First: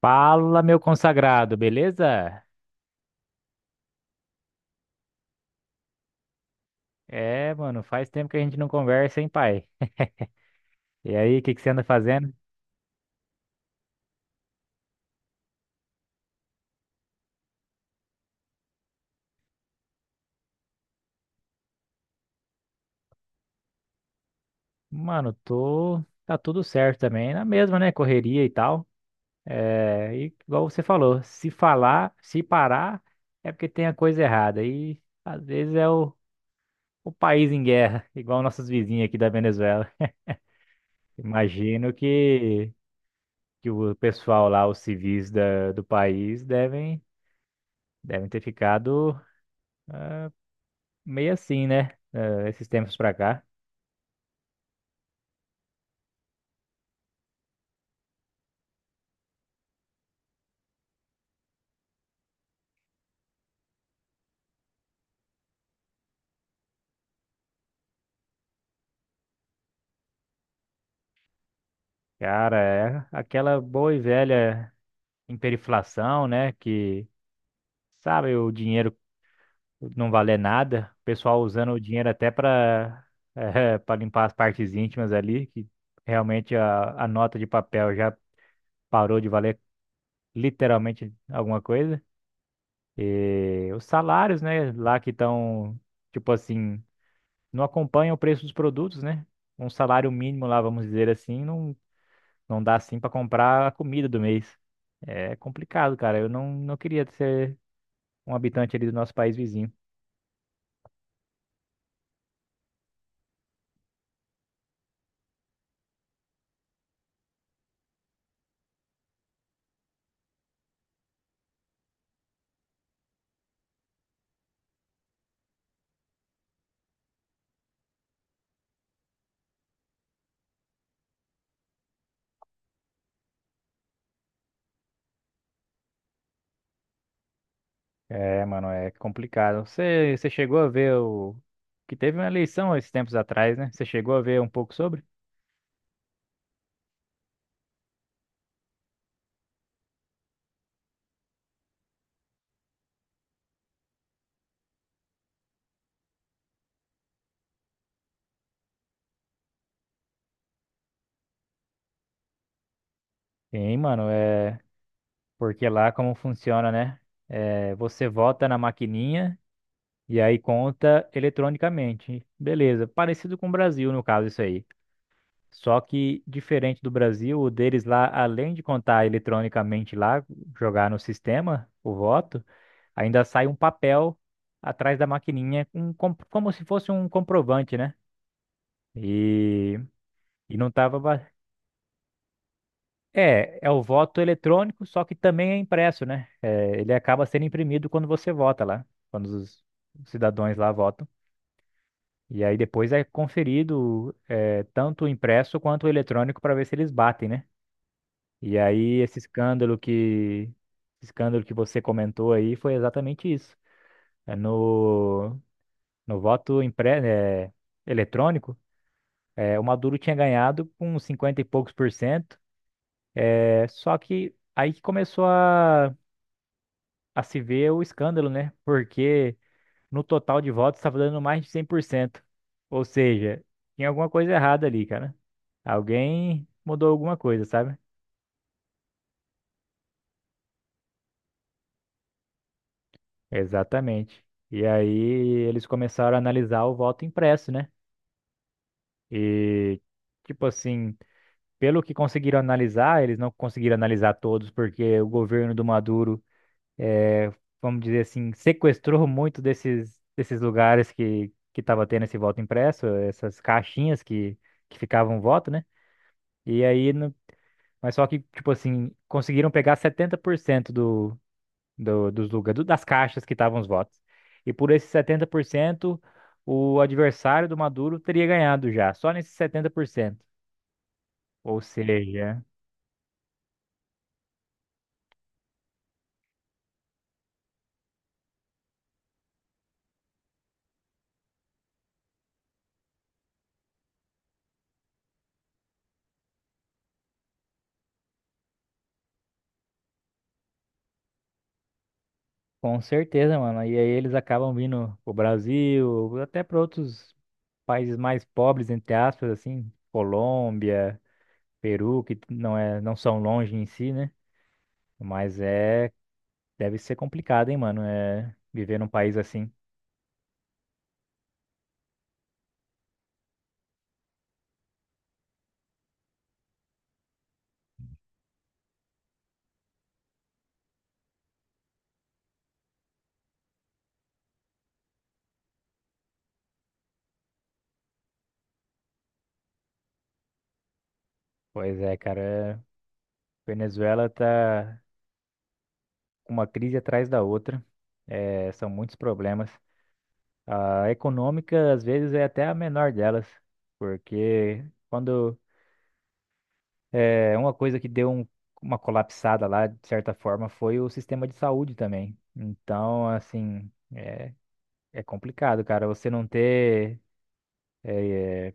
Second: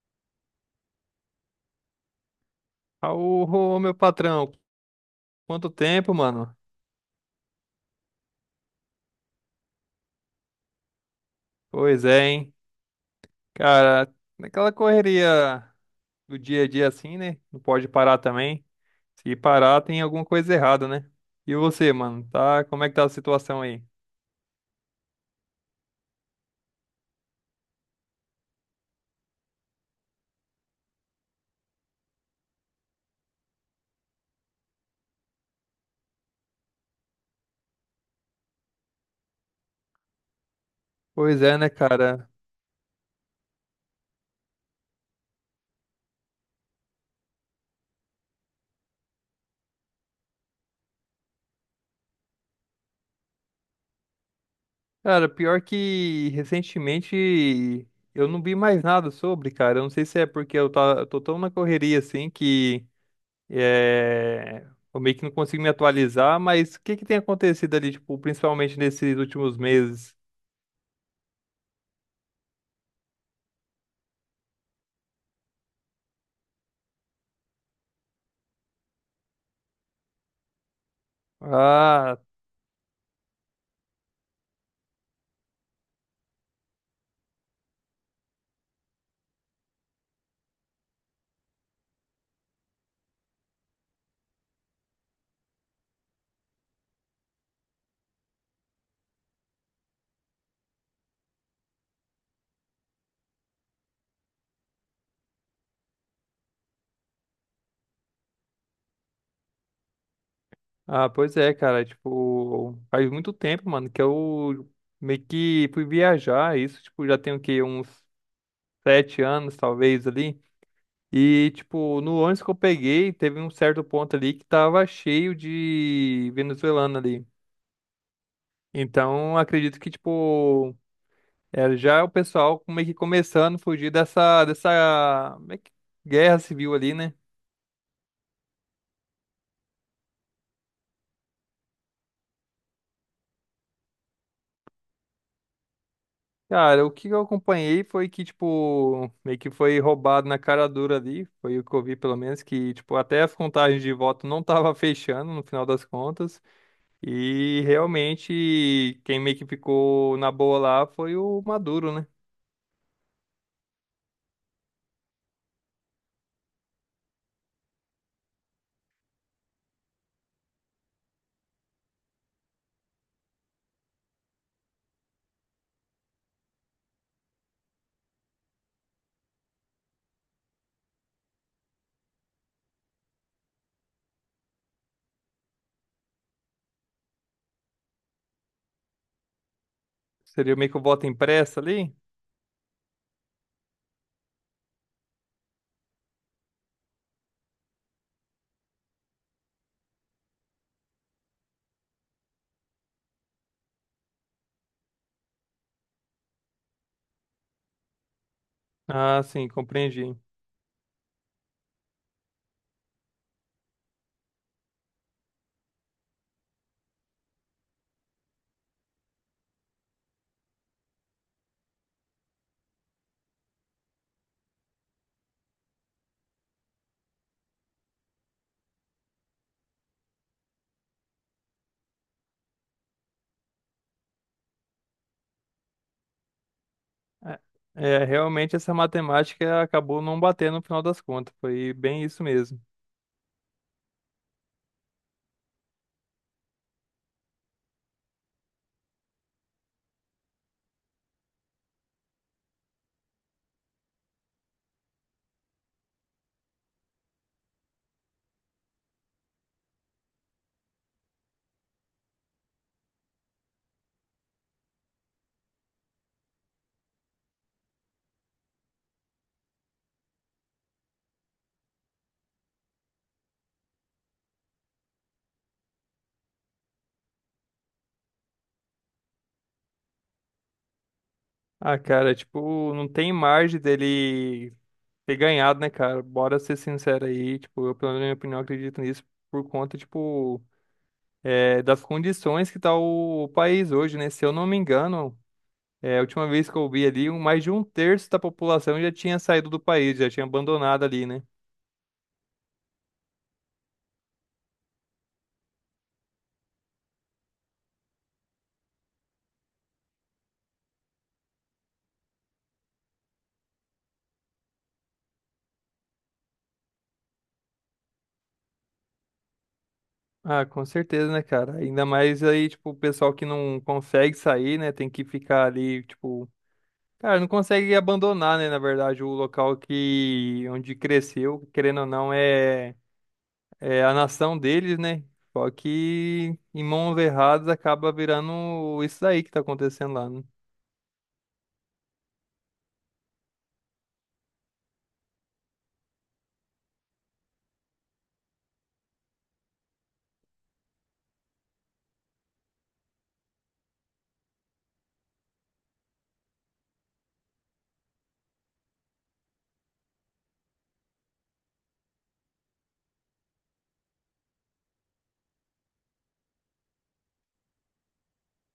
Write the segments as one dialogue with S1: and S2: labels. S1: Fala, meu consagrado, beleza?
S2: Ô, meu patrão, quanto tempo, mano?
S1: É, mano, faz tempo que a gente não conversa, hein, pai? E aí, o que que você anda
S2: Pois é,
S1: fazendo?
S2: hein? Cara, naquela correria do dia a dia assim, né? Não pode parar também. Se parar, tem alguma coisa errada, né? E você, mano, tá? Como é que tá a situação aí?
S1: Mano, tô. Tá tudo certo também, na mesma, né? Correria e tal. É, e igual você falou, se falar, se parar, é porque tem a coisa errada. E às vezes é o país em guerra, igual nossos vizinhos aqui da Venezuela.
S2: Pois é, né,
S1: Imagino
S2: cara?
S1: que o pessoal lá, os civis do país, devem ter ficado. Meio assim, né? Esses tempos pra cá.
S2: Cara, pior que recentemente eu não vi mais nada sobre, cara. Eu não sei se é porque eu tô tão na correria assim que. É, eu meio que não consigo me atualizar, mas o que que tem acontecido ali, tipo, principalmente nesses últimos meses?
S1: Cara, é aquela boa e velha hiperinflação, né? Que, sabe, o dinheiro não valer nada. O pessoal usando o dinheiro
S2: Ah,
S1: até pra, pra limpar as partes íntimas ali, que realmente a nota de papel já parou de valer literalmente alguma coisa. E os salários, né? Lá que estão, tipo assim, não acompanham o preço dos produtos, né? Um salário mínimo lá, vamos dizer assim, não. Não dá assim pra comprar a comida do mês. É complicado, cara. Eu não queria ser um habitante ali do nosso país vizinho.
S2: pois é, cara, tipo, faz muito tempo, mano, que eu meio que fui viajar, isso, tipo, já tem o quê? Uns 7 anos, talvez, ali. E, tipo, no ônibus que eu peguei, teve um certo ponto ali que tava cheio de venezuelano ali. Então, acredito que, tipo, é, já é o pessoal meio que começando a fugir dessa meio que guerra civil ali, né?
S1: É, mano, é complicado. Você chegou a ver o... que teve uma eleição esses tempos atrás, né? Você chegou a ver um pouco sobre?
S2: Cara, o que eu acompanhei foi que, tipo, meio que foi roubado na cara dura ali. Foi o que eu vi, pelo menos, que, tipo, até as contagens de voto não tava fechando no final das contas. E realmente, quem meio que ficou na boa lá foi o Maduro, né?
S1: Sim, mano, é porque lá como funciona, né? É, você vota na maquininha e aí conta eletronicamente. Beleza, parecido com o Brasil no caso isso aí. Só que, diferente do Brasil, o deles lá, além de contar eletronicamente lá, jogar no sistema, o voto, ainda sai um papel atrás da maquininha, um, como se fosse um comprovante, né? E,
S2: Seria
S1: e
S2: meio
S1: não
S2: que o
S1: tava.
S2: voto impresso ali?
S1: É, é o voto eletrônico, só que também é impresso, né? É, ele acaba sendo imprimido quando você vota lá, quando os cidadãos lá votam. E aí depois é conferido, é, tanto o impresso quanto o eletrônico para ver se eles batem, né? E aí
S2: Ah, sim, compreendi.
S1: esse escândalo que você comentou aí foi exatamente isso. É no voto eletrônico, é, o Maduro tinha ganhado com 50 e poucos por cento. É, só que aí que começou a se ver o escândalo, né? Porque no total de votos estava dando mais de 100%. Ou seja, tinha alguma coisa errada ali, cara. Alguém mudou alguma coisa, sabe?
S2: É, realmente essa matemática acabou não batendo no final das contas. Foi bem isso mesmo.
S1: Exatamente. E aí eles começaram a analisar o voto impresso, né? E, tipo assim, pelo que conseguiram analisar, eles não conseguiram analisar todos, porque o governo do Maduro, eh, vamos dizer assim, sequestrou muito desses lugares que estava tendo esse voto impresso, essas caixinhas que ficavam o voto, né? E aí, no- Mas só que, tipo assim, conseguiram pegar 70% dos lugares, das caixas que estavam os votos. E por esses 70% o adversário do Maduro teria ganhado já, só nesses 70%. Ou
S2: Ah, cara,
S1: seja,
S2: tipo, não tem margem dele ter ganhado, né, cara? Bora ser sincero aí. Tipo, eu, pelo menos, na minha opinião, acredito nisso por conta, tipo, das condições que tá o país hoje, né? Se eu não me engano, a última vez que eu vi ali, mais de um terço da população já tinha saído do país, já tinha abandonado ali, né?
S1: com certeza, mano. E aí eles acabam vindo pro Brasil, até para outros países mais pobres, entre aspas, assim, Colômbia, Peru, que não são longe em si, né? Mas é, deve ser complicado, hein, mano, é viver num país assim.
S2: Ah, com certeza, né, cara? Ainda mais aí, tipo, o pessoal que não consegue sair, né? Tem que ficar ali, tipo, cara, não consegue abandonar, né? Na verdade, o local que onde cresceu, querendo ou não, é a nação deles, né? Só que em mãos erradas acaba virando isso daí que tá acontecendo lá, né?
S1: Pois é, cara, Venezuela tá uma crise atrás da outra. É, são muitos problemas. A econômica, às vezes, é até a menor delas, porque quando é uma coisa que uma colapsada lá, de certa forma, foi o sistema de saúde também. Então, assim, é complicado, cara. Você não ter é,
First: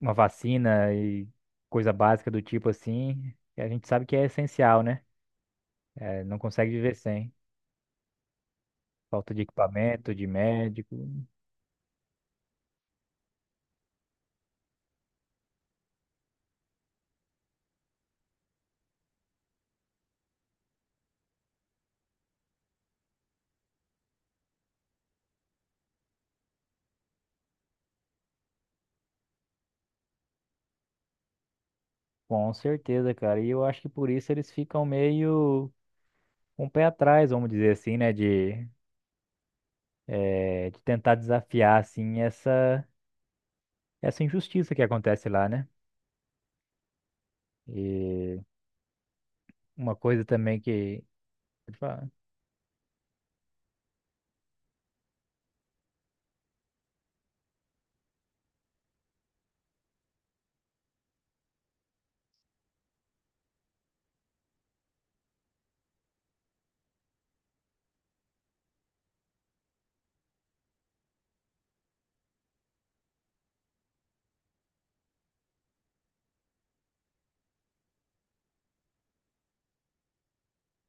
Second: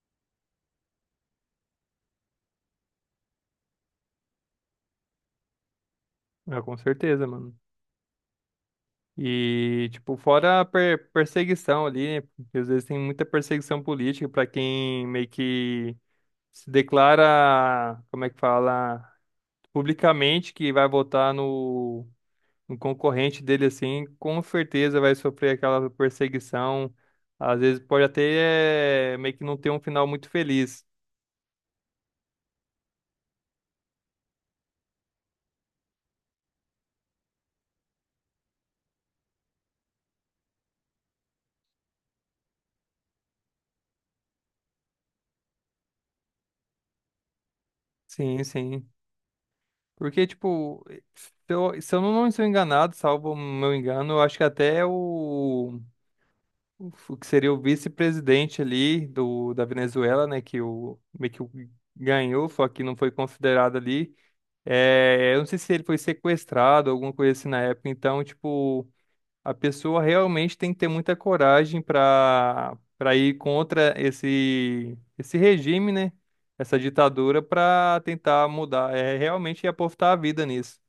S1: uma vacina e coisa básica do tipo assim, a gente sabe que é essencial, né? É, não
S2: Ah,
S1: consegue
S2: com
S1: viver
S2: certeza,
S1: sem.
S2: mano.
S1: Falta de
S2: E,
S1: equipamento,
S2: tipo,
S1: de
S2: fora a
S1: médico.
S2: perseguição ali, né? Porque às vezes tem muita perseguição política pra quem meio que se declara, como é que fala, publicamente que vai votar no concorrente dele assim, com certeza vai sofrer aquela perseguição. Às vezes pode até meio que não ter um final muito feliz.
S1: Com certeza, cara. E eu acho que por isso eles ficam meio com o pé atrás, vamos dizer assim, né? De tentar desafiar, assim, essa injustiça que acontece lá, né?
S2: Sim,
S1: E
S2: sim.
S1: uma coisa
S2: Porque,
S1: também
S2: tipo,
S1: que. Pode
S2: se eu
S1: falar.
S2: não estou enganado, salvo o meu engano, eu acho que até o que seria o vice-presidente ali do, da Venezuela, né, que o, meio que o ganhou, só que não foi considerado ali. É, eu não sei se ele foi sequestrado, alguma coisa assim na época. Então, tipo, a pessoa realmente tem que ter muita coragem para ir contra esse regime, né? Essa ditadura para tentar mudar. É realmente apostar a vida nisso.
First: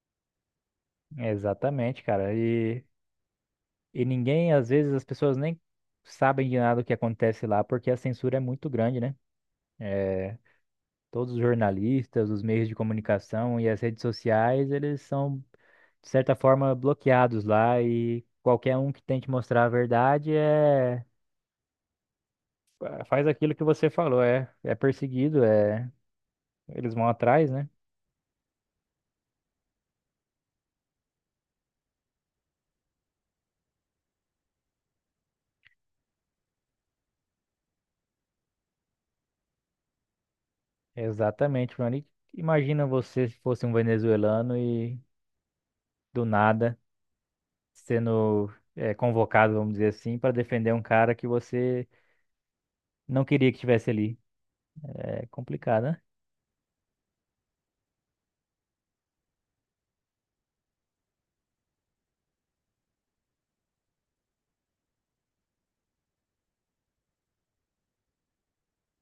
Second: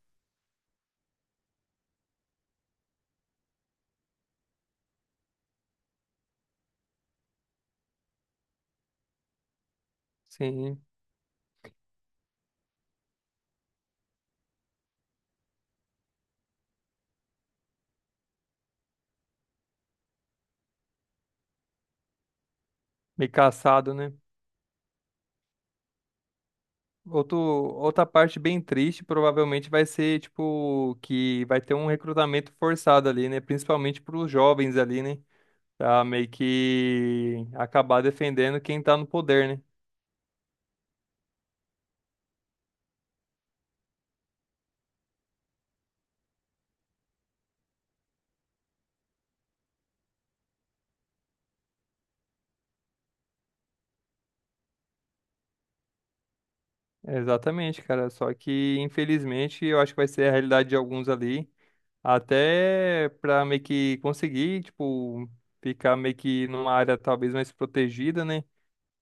S1: Exatamente, cara. E ninguém, às vezes, as pessoas nem sabem de nada o que acontece lá, porque a censura é muito grande, né? Eh,
S2: Sim,
S1: Todos os jornalistas, os meios de comunicação e as redes sociais, eles são de certa forma, bloqueados lá e qualquer um que tente mostrar a verdade é, faz
S2: meio
S1: aquilo que você
S2: caçado, né?
S1: falou, é perseguido, é eles vão
S2: Outro,
S1: atrás, né?
S2: outra parte bem triste provavelmente vai ser, tipo, que vai ter um recrutamento forçado ali, né? Principalmente para os jovens ali, né? Pra meio que acabar defendendo quem tá no poder, né?
S1: Exatamente, Rony. Imagina você se fosse um venezuelano e do nada sendo é, convocado, vamos dizer assim, para defender um cara que você não queria que estivesse ali. É complicado, né?
S2: Exatamente, cara. Só que, infelizmente, eu acho que vai ser a realidade de alguns ali. Até pra meio que conseguir, tipo, ficar meio que numa área talvez mais protegida, né?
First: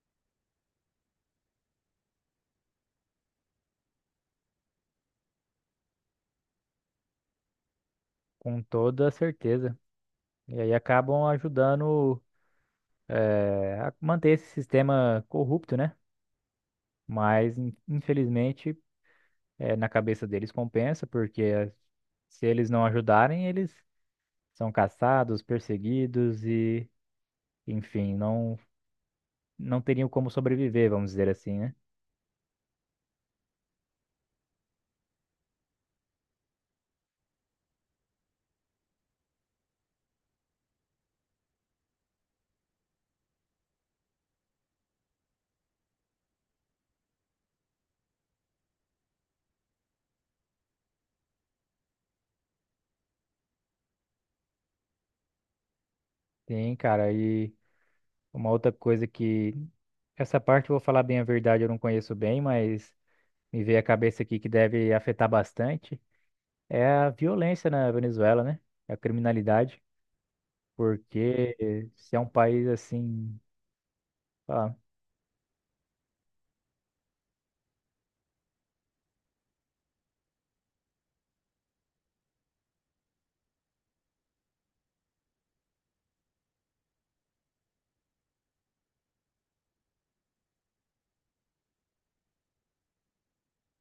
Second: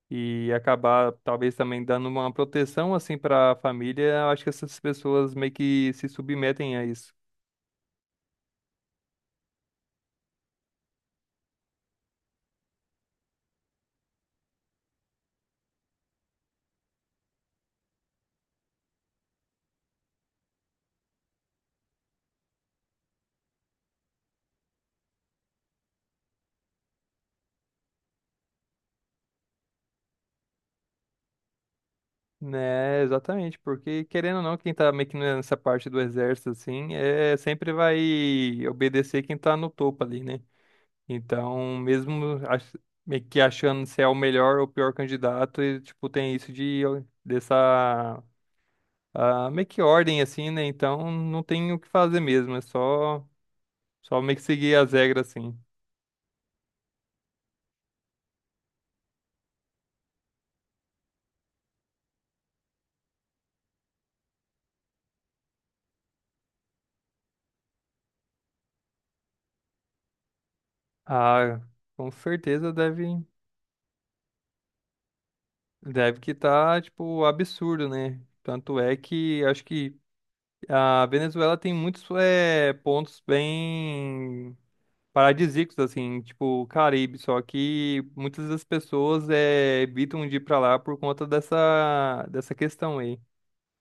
S2: E acabar talvez também dando uma proteção assim pra família. Eu acho que essas pessoas meio que se submetem a isso.
S1: Com toda certeza. E aí acabam ajudando é, a manter esse sistema corrupto, né? Mas infelizmente na cabeça deles compensa, porque se eles não ajudarem, eles são caçados, perseguidos enfim, não teriam como sobreviver, vamos dizer assim, né?
S2: Né, exatamente, porque querendo ou não, quem tá meio que nessa parte do exército, assim, é sempre vai obedecer quem tá no topo ali, né? Então, mesmo meio que achando se é o melhor ou o pior candidato, e, tipo, tem isso de dessa meio que ordem, assim, né? Então, não tem o que fazer mesmo, só meio que seguir as regras, assim.
S1: Sim, cara, e uma outra coisa que essa parte, eu vou falar bem a verdade, eu não conheço bem, mas me veio a cabeça aqui que deve afetar bastante é a violência na Venezuela, né? A criminalidade,
S2: Ah,
S1: porque
S2: com
S1: se é um país
S2: certeza deve,
S1: assim, sei lá,
S2: deve que tá, tipo, absurdo, né? Tanto é que acho que. A Venezuela tem muitos pontos bem paradisíacos, assim, tipo o Caribe, só que muitas das pessoas evitam de ir pra lá por conta dessa questão aí.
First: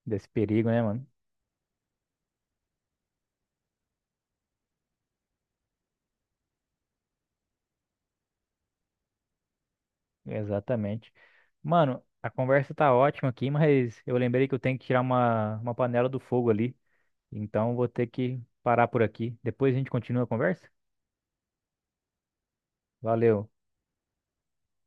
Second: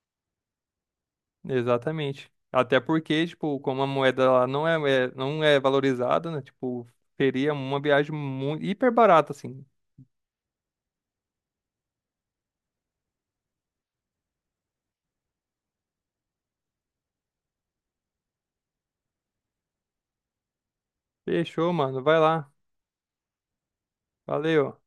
S1: desse perigo, né, mano?
S2: Exatamente. Até porque, tipo, como a moeda lá não é, não é valorizada, né? Tipo, seria uma viagem muito, hiper barata, assim.
S1: Exatamente. Mano, a conversa tá ótima aqui, mas eu lembrei que eu tenho que tirar uma panela do fogo ali. Então vou ter que parar por aqui. Depois a gente continua a conversa.
S2: Fechou, mano. Vai lá.
S1: Valeu.
S2: Valeu.